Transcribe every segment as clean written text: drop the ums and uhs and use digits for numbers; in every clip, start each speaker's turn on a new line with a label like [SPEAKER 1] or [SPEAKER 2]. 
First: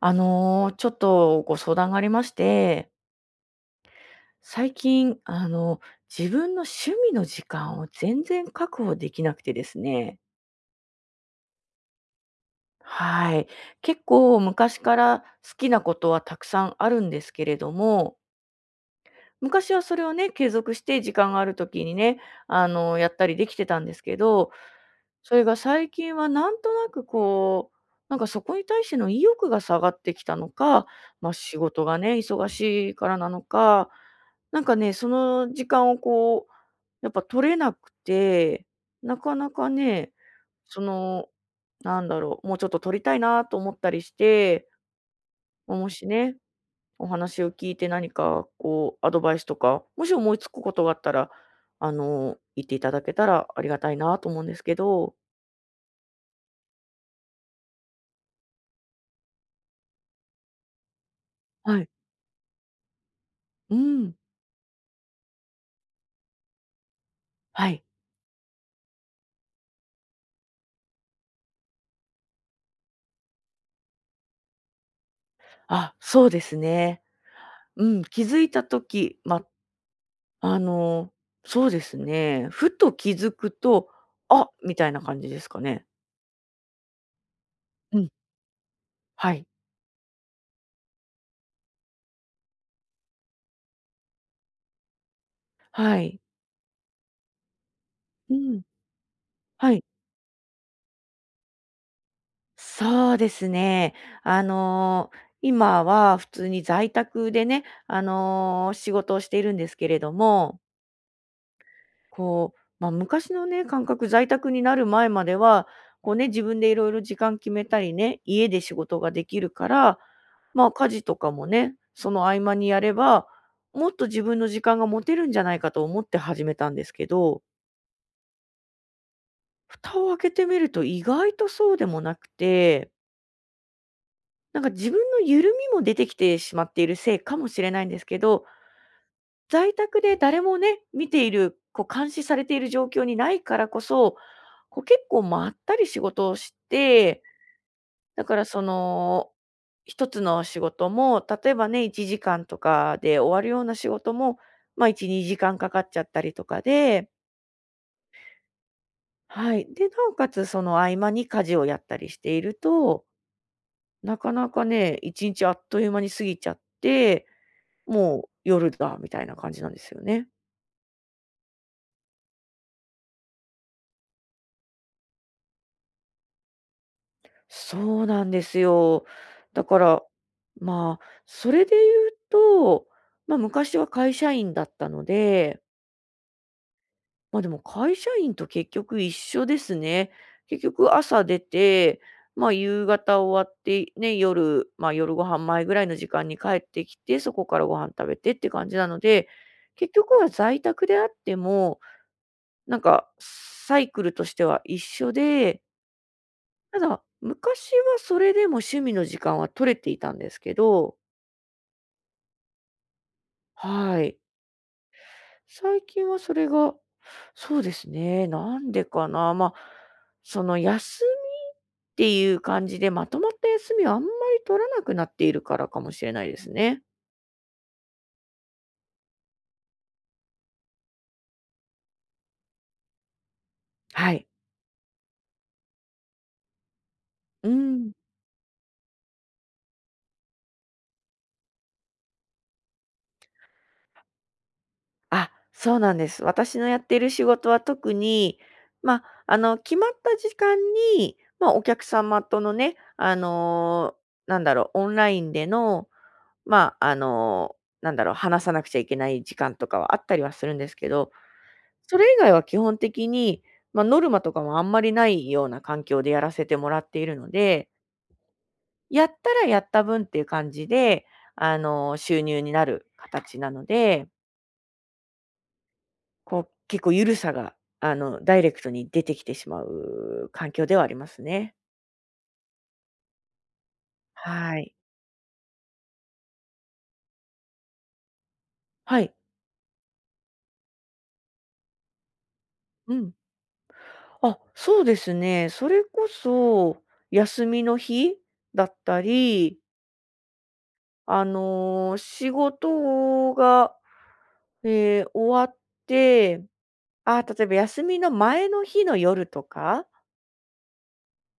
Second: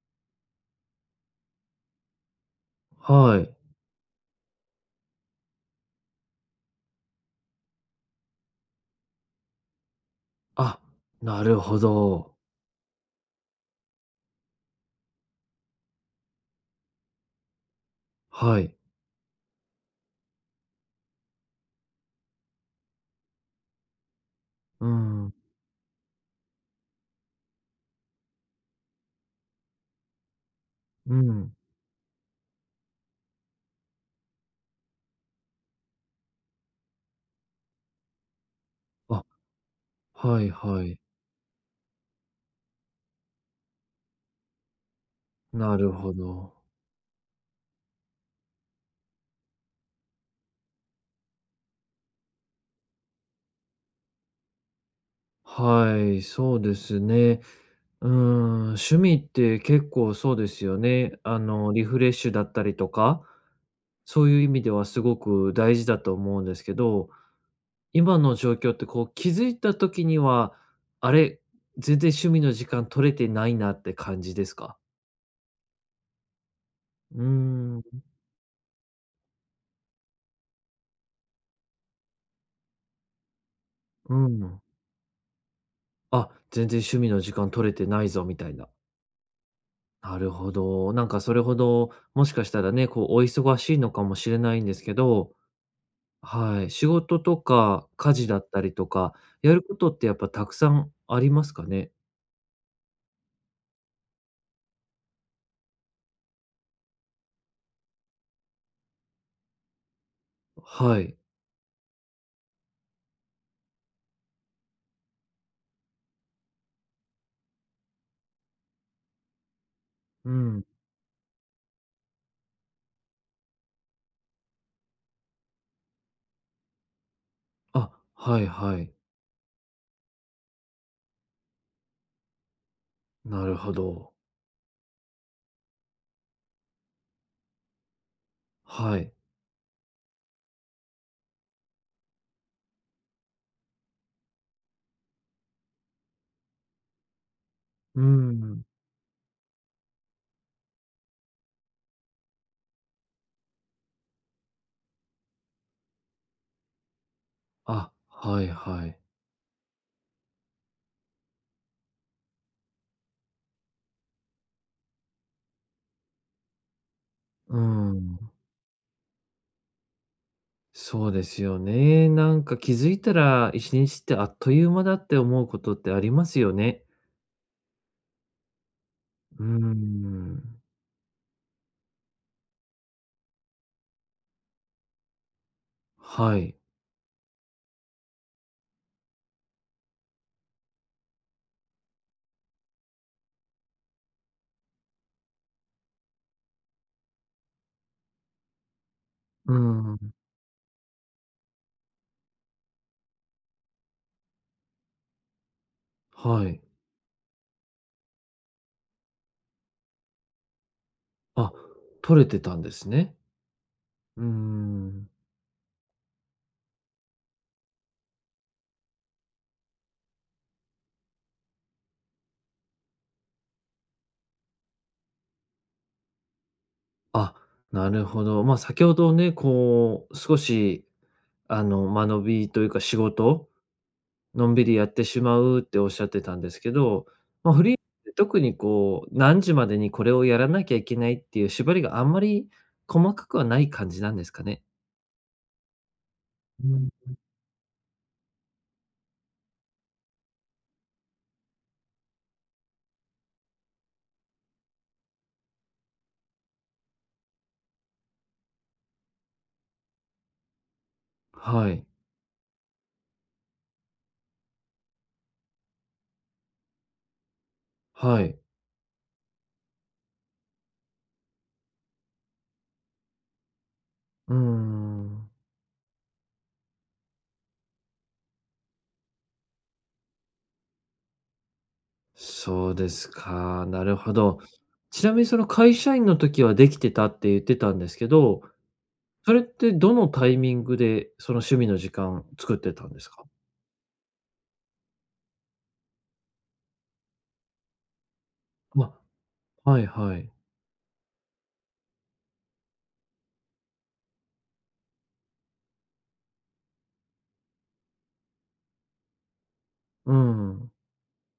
[SPEAKER 1] ちょっとご相談がありまして、
[SPEAKER 2] はい。
[SPEAKER 1] 最近、自分の趣味の時間を全然確保できなくてですね。
[SPEAKER 2] あ、なるほど。
[SPEAKER 1] はい。結構昔から好きなことはたくさんあるんですけれども、
[SPEAKER 2] はい。
[SPEAKER 1] 昔はそれをね、継続して時間がある時にね、やったりできてたんですけど、
[SPEAKER 2] うん、
[SPEAKER 1] それが最近はなんとなくこう、なんかそこに対しての意欲が下がってきたのか、
[SPEAKER 2] う
[SPEAKER 1] ま、
[SPEAKER 2] ん。
[SPEAKER 1] 仕事がね、忙しいからなのか、なんかね、その時間をこう、やっぱ取れなくて、な
[SPEAKER 2] あ、
[SPEAKER 1] かなかね、
[SPEAKER 2] はい
[SPEAKER 1] そ
[SPEAKER 2] はい。
[SPEAKER 1] の、なんだろう、もうちょっと取りたいなと思ったりして、ま
[SPEAKER 2] な
[SPEAKER 1] も
[SPEAKER 2] る
[SPEAKER 1] し
[SPEAKER 2] ほ
[SPEAKER 1] ね
[SPEAKER 2] ど。
[SPEAKER 1] お話を聞いて何かこうアドバイスとか、もし思いつくことがあったら、言っていただけたらありがたいなと思うんですけど。
[SPEAKER 2] はい、そうですね。うん、趣味って結構そうですよね。
[SPEAKER 1] は
[SPEAKER 2] リ
[SPEAKER 1] い。
[SPEAKER 2] フレッシュだったりとか、
[SPEAKER 1] うん、
[SPEAKER 2] そういう意味ではすごく大事だと思うんですけど、
[SPEAKER 1] はい。
[SPEAKER 2] 今の状況ってこう気づいた時には、あれ、全然趣味の時間取れてないなって感じですか？
[SPEAKER 1] あ、そうですね。
[SPEAKER 2] うーん、
[SPEAKER 1] うん、気づいた時、ま、あの、そうですね、ふと気づくと、
[SPEAKER 2] う
[SPEAKER 1] あ、
[SPEAKER 2] ん。
[SPEAKER 1] みたいな感じですかね。
[SPEAKER 2] あ、全然趣味の時間取れて
[SPEAKER 1] う
[SPEAKER 2] な
[SPEAKER 1] ん。
[SPEAKER 2] いぞみたいな。
[SPEAKER 1] はい、
[SPEAKER 2] なるほど。なんかそれほど、もしかしたらね、こうお忙しいのかもしれないんですけど、
[SPEAKER 1] はい。
[SPEAKER 2] はい、仕事とか家事
[SPEAKER 1] う
[SPEAKER 2] だった
[SPEAKER 1] ん。
[SPEAKER 2] りとか、やる
[SPEAKER 1] は
[SPEAKER 2] こ
[SPEAKER 1] い。
[SPEAKER 2] とってやっぱたくさんありますかね？
[SPEAKER 1] そうですね。あの、今は普通に在宅でね、仕事をしているんですけれども、
[SPEAKER 2] はい。
[SPEAKER 1] こう、まあ、昔のね、感覚、在宅になる前までは、こうね、自分でいろいろ時間決めたりね、家で仕事ができるから、
[SPEAKER 2] う
[SPEAKER 1] ま
[SPEAKER 2] ん。
[SPEAKER 1] あ、家事とかもね、その合間にやれば、もっと自分の時間が持てるんじゃないかと思って始めたんですけど、
[SPEAKER 2] あ、はいはい。
[SPEAKER 1] 蓋を開けてみると意外とそうでもなくて、
[SPEAKER 2] なるほど。
[SPEAKER 1] なんか自分の緩みも出てきてしまっているせいかもしれないんですけど、
[SPEAKER 2] はい。
[SPEAKER 1] 在宅で誰もね、見ている、こう監視されている状況にないからこそ、こう結構まったり仕事をして、
[SPEAKER 2] う
[SPEAKER 1] だからそ
[SPEAKER 2] ん。
[SPEAKER 1] の、一つの仕事も、例えばね、1時間とかで終わるような仕事も、まあ1、2時間かかっちゃったりとかで、
[SPEAKER 2] あ、はいはい。
[SPEAKER 1] はい。で、なおかつその合間に家事をやったりしていると、なかなかね、一日あっという間に過ぎちゃって、
[SPEAKER 2] うー
[SPEAKER 1] もう
[SPEAKER 2] ん。
[SPEAKER 1] 夜だみたいな感じなんですよね。
[SPEAKER 2] そうですよね。なんか気づいたら一日ってあっという間だって思うことってありますよね。
[SPEAKER 1] そうなんですよ。
[SPEAKER 2] うー
[SPEAKER 1] だから、
[SPEAKER 2] ん、
[SPEAKER 1] まあ、それで言うと、まあ、昔は会社員だったので、
[SPEAKER 2] はい。
[SPEAKER 1] まあ、でも会社員と結局一緒ですね。結局朝出て、まあ、夕方終わって、ね、夜、まあ、夜ご飯前ぐらいの時間に帰ってきて、そこからご飯食べてって感じなので、
[SPEAKER 2] うー
[SPEAKER 1] 結局
[SPEAKER 2] ん、
[SPEAKER 1] は在宅であっても、なんかサイクルとしては一緒で、
[SPEAKER 2] はい。
[SPEAKER 1] ただ、昔はそれでも趣味の時間は取れていたんですけど、
[SPEAKER 2] あ、取れてたんですね。
[SPEAKER 1] はい。
[SPEAKER 2] うーん。
[SPEAKER 1] 最近はそれが、そうですね、なんでかな。まあ、その休みっていう感じで、まとまった休みはあんまり取らなくなっているからかもしれないですね。
[SPEAKER 2] あ、なるほど。まあ、先ほどね、こう、少し、間延びというか、仕事、
[SPEAKER 1] はい。
[SPEAKER 2] のんびりやってしまうっておっしゃってたんですけど、
[SPEAKER 1] う
[SPEAKER 2] まあ、フリーっ
[SPEAKER 1] ん。
[SPEAKER 2] て特にこう、何時までにこれをやらなきゃいけないっていう縛りがあんまり細かくはない感じなんですかね？
[SPEAKER 1] あ、そうなんです。私
[SPEAKER 2] う
[SPEAKER 1] のやっ
[SPEAKER 2] ん、
[SPEAKER 1] ている仕事は特に、まあ、決まった時間に、まあ、お客様とのね、なんだろう、オンラインでのまあ、なんだろう、話さなくちゃいけない時間とかはあったりはするんですけど、
[SPEAKER 2] はい、
[SPEAKER 1] それ以外は基本的に、まあ、ノルマとかもあんまりないような環境でやらせてもらっているので、
[SPEAKER 2] はい。
[SPEAKER 1] やったらやった分っていう感じで、収入になる形なので、
[SPEAKER 2] うーん。
[SPEAKER 1] こう、結構ゆるさが、ダイレクトに出てきてしまう環境ではありますね。
[SPEAKER 2] そうですか。なるほど。
[SPEAKER 1] はい。
[SPEAKER 2] ちなみにその会社員の時はできてたって言ってたんですけど、
[SPEAKER 1] はい。
[SPEAKER 2] それってどのタイミングでその趣味の時間作ってたん
[SPEAKER 1] う
[SPEAKER 2] です
[SPEAKER 1] ん。
[SPEAKER 2] か？
[SPEAKER 1] あ、そうですね。それこそ、休みの日だっ
[SPEAKER 2] ま、
[SPEAKER 1] たり、
[SPEAKER 2] はいはい。
[SPEAKER 1] 仕事が、終わって、あ、例えば休みの前の日の夜とか
[SPEAKER 2] うん。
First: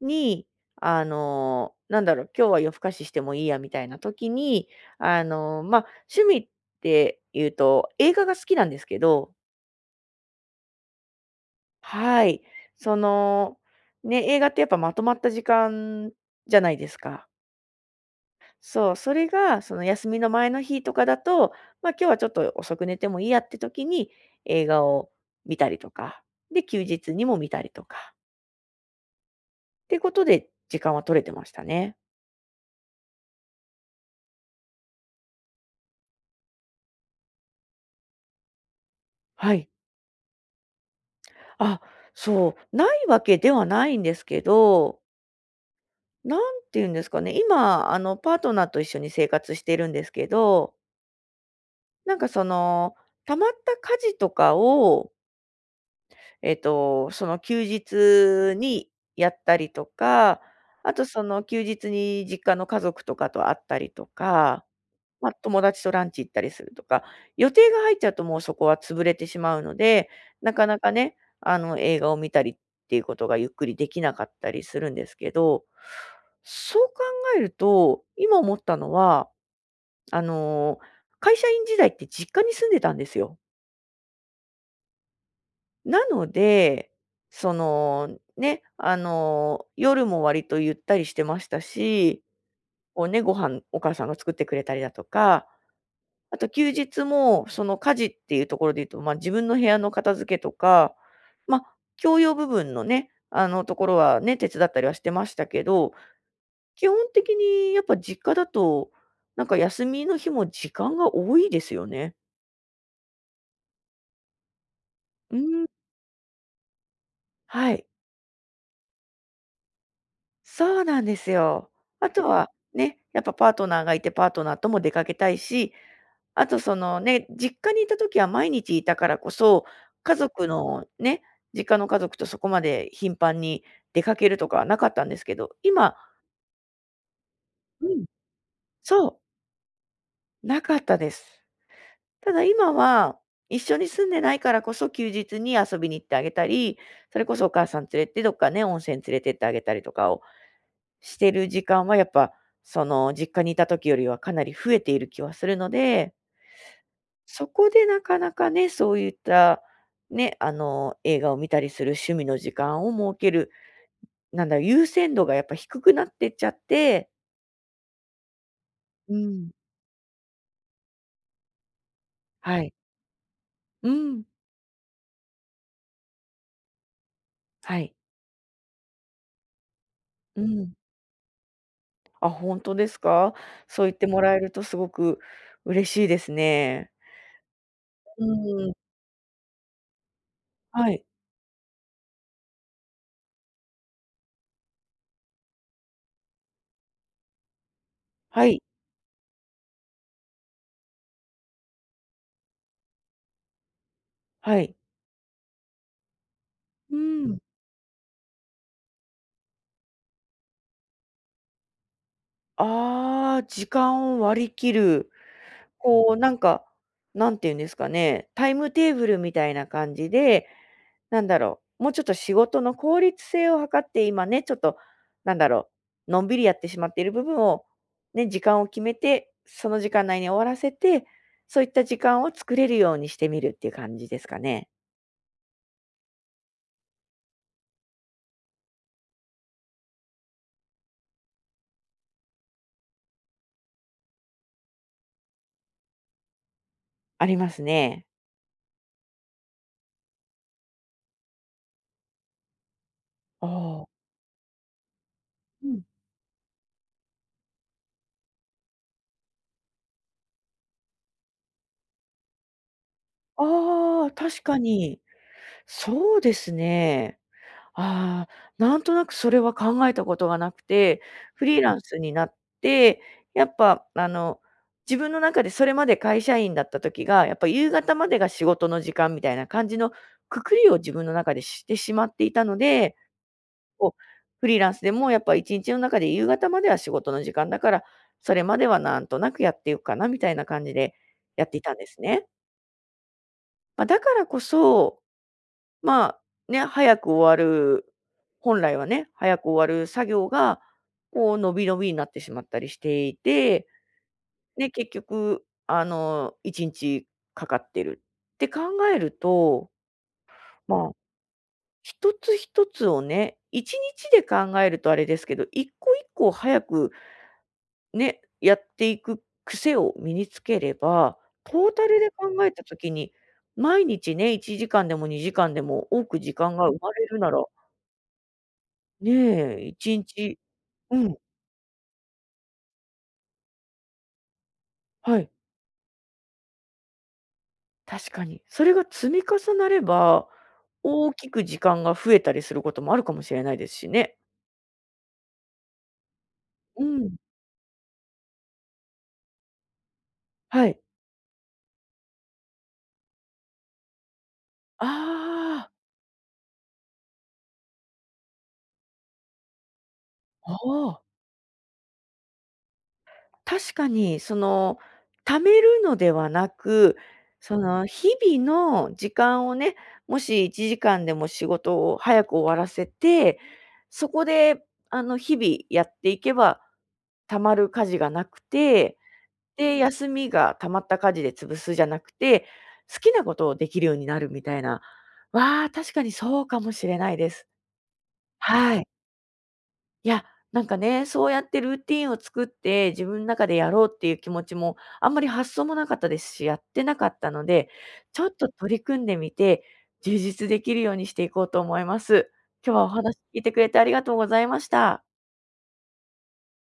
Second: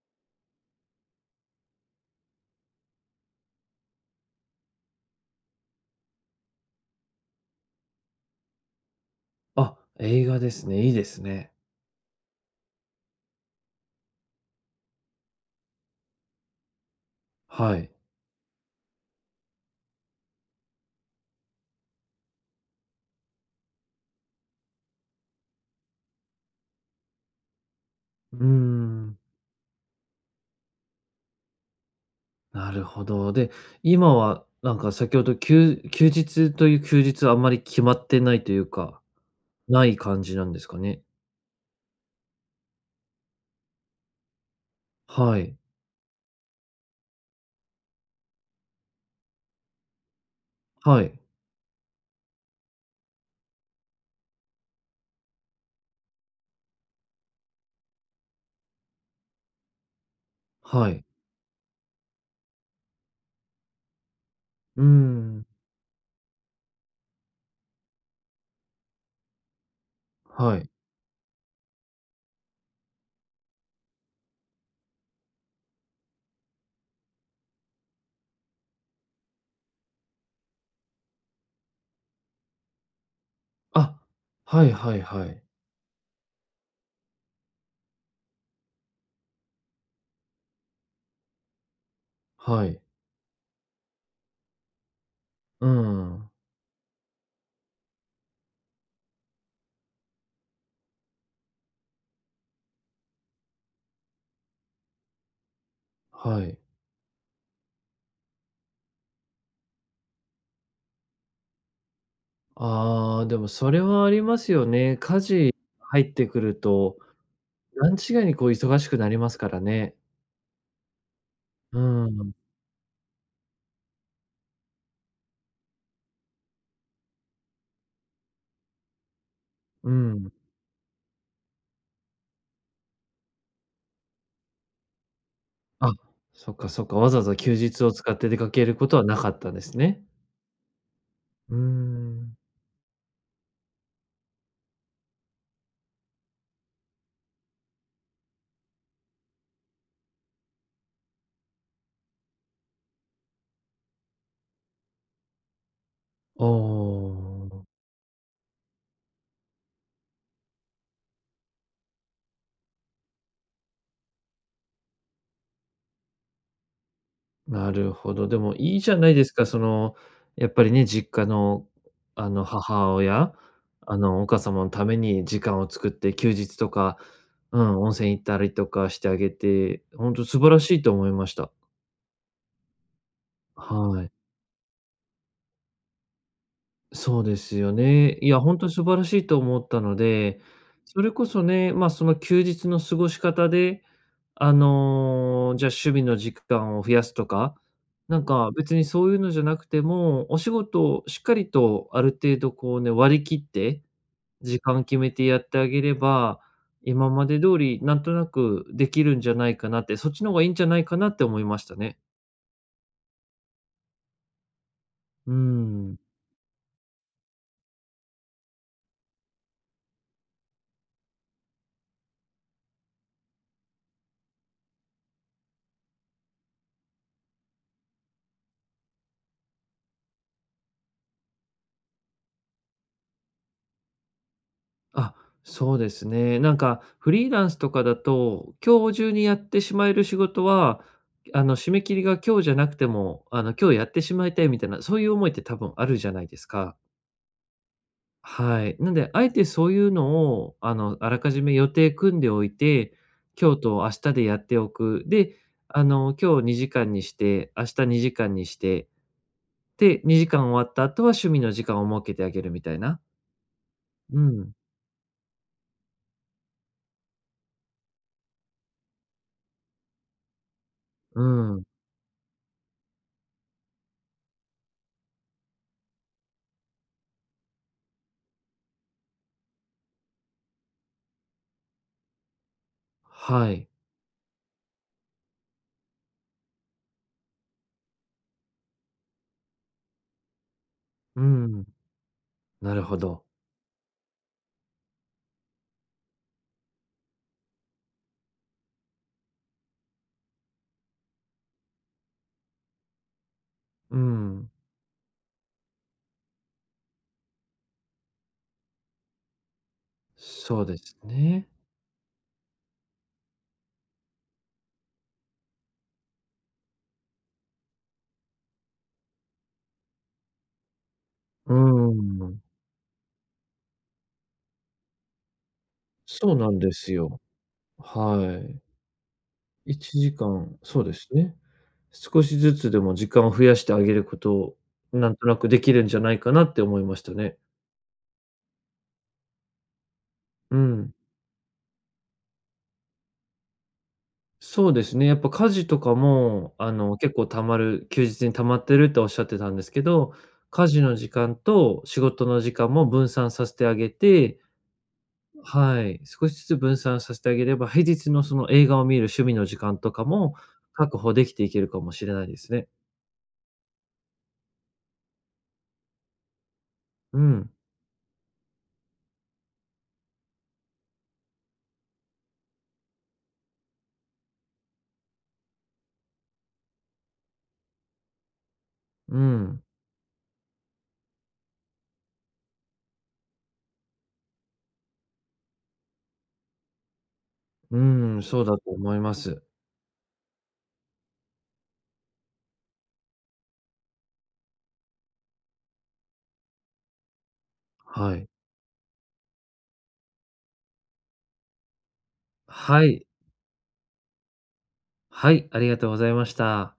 [SPEAKER 1] に、なんだろう、今日は夜更かししてもいいやみたいな時に、まあ、趣味っていうと映画が好きなんですけど、
[SPEAKER 2] あ、映画ですね。いいですね。
[SPEAKER 1] はい、その、ね、映画ってやっぱまとまった時間じゃないですか。
[SPEAKER 2] はい。
[SPEAKER 1] そう、それがその休みの前の日とかだと、ま、今日はちょっと遅く寝てもいいやって時に映画を見たりとか、で、休日にも見たりとか
[SPEAKER 2] うーん、
[SPEAKER 1] ってことで時間は取れてましたね。
[SPEAKER 2] なるほど。で、今はなんか先ほど休日という休日はあんまり決まってないというか、
[SPEAKER 1] はい。
[SPEAKER 2] ない感じなんですかね？
[SPEAKER 1] あ、そう、ないわけではないんですけど、
[SPEAKER 2] はい。
[SPEAKER 1] なんて言うんですかね、今パートナーと一緒に生活してるんですけど、
[SPEAKER 2] はい。
[SPEAKER 1] なんかその、たまった家事とかをえっと、その休日にやったりとか、
[SPEAKER 2] は
[SPEAKER 1] あと
[SPEAKER 2] い。
[SPEAKER 1] その休日に実家の家族とかと会ったりとか、
[SPEAKER 2] うー
[SPEAKER 1] ま、
[SPEAKER 2] ん。
[SPEAKER 1] 友達とランチ行ったりするとか、予定が入っちゃうともうそこは潰れてしまうので、な
[SPEAKER 2] は
[SPEAKER 1] か
[SPEAKER 2] い。
[SPEAKER 1] なかね、映画を見たりっていうことがゆっくりできなかったりするんですけど、そう考えると、今思ったのは、あの、会社員時代って実家に住んでたんですよ。
[SPEAKER 2] あ、はいはいはい。
[SPEAKER 1] なので、その、ね、夜も割とゆったりしてましたし、
[SPEAKER 2] はい。
[SPEAKER 1] こうね、ご飯、お母さんが作ってくれたりだとか、
[SPEAKER 2] うん。
[SPEAKER 1] あと休日もその家事っていうところで言うと、ま、自分の部屋の片付けとか、ま、共用部分のね、ところはね、手伝ったりはしてましたけど、
[SPEAKER 2] はい。
[SPEAKER 1] 基本的にやっぱ実家だと、なんか休みの日も時間が多いですよね。
[SPEAKER 2] ああ、でもそれはありますよね。家
[SPEAKER 1] う
[SPEAKER 2] 事
[SPEAKER 1] ん。
[SPEAKER 2] 入ってくると、
[SPEAKER 1] はい。
[SPEAKER 2] 段違いにこう忙しくなりますからね。
[SPEAKER 1] そうなんですよ。
[SPEAKER 2] う
[SPEAKER 1] あと
[SPEAKER 2] ん、
[SPEAKER 1] はね、やっぱパートナーがいて、パートナーとも出かけたいし、あとそのね、実家にいた時は毎日いたからこそ、
[SPEAKER 2] う
[SPEAKER 1] 家
[SPEAKER 2] ん。
[SPEAKER 1] 族のね、実家の家族とそこまで頻繁に出かけるとかはなかったんですけど、
[SPEAKER 2] あ、
[SPEAKER 1] 今
[SPEAKER 2] そっかそっか、わざわざ休日
[SPEAKER 1] う
[SPEAKER 2] を
[SPEAKER 1] ん。
[SPEAKER 2] 使って出かけることは
[SPEAKER 1] そ
[SPEAKER 2] な
[SPEAKER 1] う、
[SPEAKER 2] かったんですね。
[SPEAKER 1] なかったです。
[SPEAKER 2] うー
[SPEAKER 1] た
[SPEAKER 2] ん。
[SPEAKER 1] だ今は、一緒に住んでないからこそ休日に遊びに行ってあげたり、それこそお母さん連れてどっかね、温泉連れてってあげたりとかをしてる時間はやっぱ、その実家にいた時よりはかなり増えている気はするので、
[SPEAKER 2] あ
[SPEAKER 1] そ
[SPEAKER 2] あ。
[SPEAKER 1] こでなかなかね、そういった、ね、映画を見たりする趣味の時間を設ける、なんだろう、優先度がやっぱ低くなってっちゃって、
[SPEAKER 2] なるほど。でもいいじゃな
[SPEAKER 1] う
[SPEAKER 2] いですか、
[SPEAKER 1] ん。
[SPEAKER 2] その、やっぱりね、実家の、
[SPEAKER 1] はい。
[SPEAKER 2] 母親、
[SPEAKER 1] うん。
[SPEAKER 2] お母様のために時間を作って、休日とか、う
[SPEAKER 1] は
[SPEAKER 2] ん、温
[SPEAKER 1] い。
[SPEAKER 2] 泉行ったりとかしてあげて、本当素
[SPEAKER 1] う
[SPEAKER 2] 晴ら
[SPEAKER 1] ん。
[SPEAKER 2] しいと思いました。
[SPEAKER 1] あ、本当ですか？そう言っ
[SPEAKER 2] は
[SPEAKER 1] て
[SPEAKER 2] い。
[SPEAKER 1] もらえるとすごく嬉しいですね。
[SPEAKER 2] そうですよね。
[SPEAKER 1] う
[SPEAKER 2] いや、本当
[SPEAKER 1] ん。
[SPEAKER 2] に素晴らしいと思ったので、
[SPEAKER 1] は
[SPEAKER 2] そ
[SPEAKER 1] い。
[SPEAKER 2] れこそね、まあ、その休日の過ごし方で、じゃあ趣味の時間を増やすとか、なん
[SPEAKER 1] は
[SPEAKER 2] か
[SPEAKER 1] い。
[SPEAKER 2] 別にそういうのじゃなくても、お仕事をしっかりとある程度こうね、割り切って、
[SPEAKER 1] は
[SPEAKER 2] 時
[SPEAKER 1] い。
[SPEAKER 2] 間決めてやってあげれば、
[SPEAKER 1] う
[SPEAKER 2] 今ま
[SPEAKER 1] ん。
[SPEAKER 2] で通りなんとなくできるんじゃないかなって、そっちの方がいいんじゃないかなって思いましたね。
[SPEAKER 1] ああ、時間を割り切る。
[SPEAKER 2] うーん。
[SPEAKER 1] こう、なんか、なんて言うんですかね、タイムテーブルみたいな感じで、なんだろう、もうちょっと仕事の効率性を図って今ね、ちょっと、なんだろう、のんびりやってしまっている部分を、ね、時間を決めて、その時間内に終わらせて、そういった時間を作れるようにしてみるっていう感じですかね。
[SPEAKER 2] あ、そうですね。なんかフリーランスとかだと、今日中にやってしまえる仕事は、締め切りが今日じゃなくても、今日やってしまいたいみたいな、そういう思いって多分あるじゃないですか。
[SPEAKER 1] ありますね。
[SPEAKER 2] はい。なんで、あえてそういうのを、あらかじめ予定組んでおいて、
[SPEAKER 1] あ
[SPEAKER 2] 今日と明
[SPEAKER 1] あ。
[SPEAKER 2] 日でやっておく。で、
[SPEAKER 1] うん。
[SPEAKER 2] 今日2時間にして、明日2時間にして、で、2時間終わった後は趣味の時間を設けてあげるみたいな。
[SPEAKER 1] ああ、
[SPEAKER 2] う
[SPEAKER 1] 確
[SPEAKER 2] ん、
[SPEAKER 1] かに。そうですね。ああ、なんとなくそれは考えたことがなくて、
[SPEAKER 2] う
[SPEAKER 1] フリー
[SPEAKER 2] ん。
[SPEAKER 1] ランスになって、やっぱ自分の中でそれまで会社員だった時が、やっぱ夕方までが仕事の時間みたいな感じのくくりを自分の中でしてしまっていたので、
[SPEAKER 2] はい。
[SPEAKER 1] こう、フリーランスでもやっぱ1日の中で夕方までは仕事の時間だから、それまではなんとなくやっていくかなみたいな感じで
[SPEAKER 2] う
[SPEAKER 1] やってい
[SPEAKER 2] ん、
[SPEAKER 1] たんですね。
[SPEAKER 2] なるほど。
[SPEAKER 1] まあ、だからこそまあ、ね、早く終わる本来はね、早く終わる作業が、こう、伸び伸びになってしまったりしていて、
[SPEAKER 2] うん。
[SPEAKER 1] ね、結局、1日かかってるって考えると、
[SPEAKER 2] そうで
[SPEAKER 1] まあ、
[SPEAKER 2] すね。
[SPEAKER 1] 一つ一つをね、1日で考えるとあれですけど、1個1個早くね、やっていく癖を身につければ、
[SPEAKER 2] う
[SPEAKER 1] トータルで
[SPEAKER 2] ん。
[SPEAKER 1] 考えたときに、毎日ね、1時間でも2時間でも多く時
[SPEAKER 2] そうな
[SPEAKER 1] 間
[SPEAKER 2] ん
[SPEAKER 1] が
[SPEAKER 2] で
[SPEAKER 1] 生ま
[SPEAKER 2] す
[SPEAKER 1] れる
[SPEAKER 2] よ。
[SPEAKER 1] なら
[SPEAKER 2] は
[SPEAKER 1] ねえ、
[SPEAKER 2] い。
[SPEAKER 1] 1
[SPEAKER 2] 1時
[SPEAKER 1] 日
[SPEAKER 2] 間、そうで
[SPEAKER 1] う
[SPEAKER 2] す
[SPEAKER 1] ん、
[SPEAKER 2] ね。少しずつでも時間を増やしてあげることを、なん
[SPEAKER 1] は
[SPEAKER 2] と
[SPEAKER 1] い、
[SPEAKER 2] なくできるんじゃないかなって思いましたね。
[SPEAKER 1] 確かに。それが積み重なれば、
[SPEAKER 2] うん。
[SPEAKER 1] 大きく時間が増えたりすることもあるかもしれないですしね。
[SPEAKER 2] そうですね。やっぱ家事とかも、
[SPEAKER 1] うん、
[SPEAKER 2] 結構溜まる休日に溜まってるっておっしゃってたんですけど、
[SPEAKER 1] は
[SPEAKER 2] 家
[SPEAKER 1] い。
[SPEAKER 2] 事の時間と仕事の時間も分散させてあげて、
[SPEAKER 1] あ
[SPEAKER 2] はい、少しずつ分散させてあげれば、平日のその映画を見る趣味の時間とかも
[SPEAKER 1] あ、あ
[SPEAKER 2] 確
[SPEAKER 1] あ、
[SPEAKER 2] 保できていけるかもしれないですね。
[SPEAKER 1] 確かにその、貯めるのではなく、
[SPEAKER 2] うん、
[SPEAKER 1] その日々の時間をね、もし1時間でも仕事を早く終わらせて、そこで日々やっていけば、たまる家事がなくて
[SPEAKER 2] うん、
[SPEAKER 1] で、休みが溜まった家事で潰すじゃなくて、好きなことをできるようになるみたいな。わあ、確かにそうかもしれないです。
[SPEAKER 2] うん、そうだと
[SPEAKER 1] はい。
[SPEAKER 2] 思います。
[SPEAKER 1] いや、なんかね、そうやってルーティンを作って、自分の中でやろうっていう気持ちも、あんまり発想もなかったですし、やってなかったので、
[SPEAKER 2] は
[SPEAKER 1] ちょ
[SPEAKER 2] い。
[SPEAKER 1] っと取り組んでみて、充実できるようにしていこうと思います。今日は
[SPEAKER 2] は
[SPEAKER 1] お
[SPEAKER 2] い、
[SPEAKER 1] 話聞いてくれてありがとうございました。
[SPEAKER 2] はい、ありがとうございました。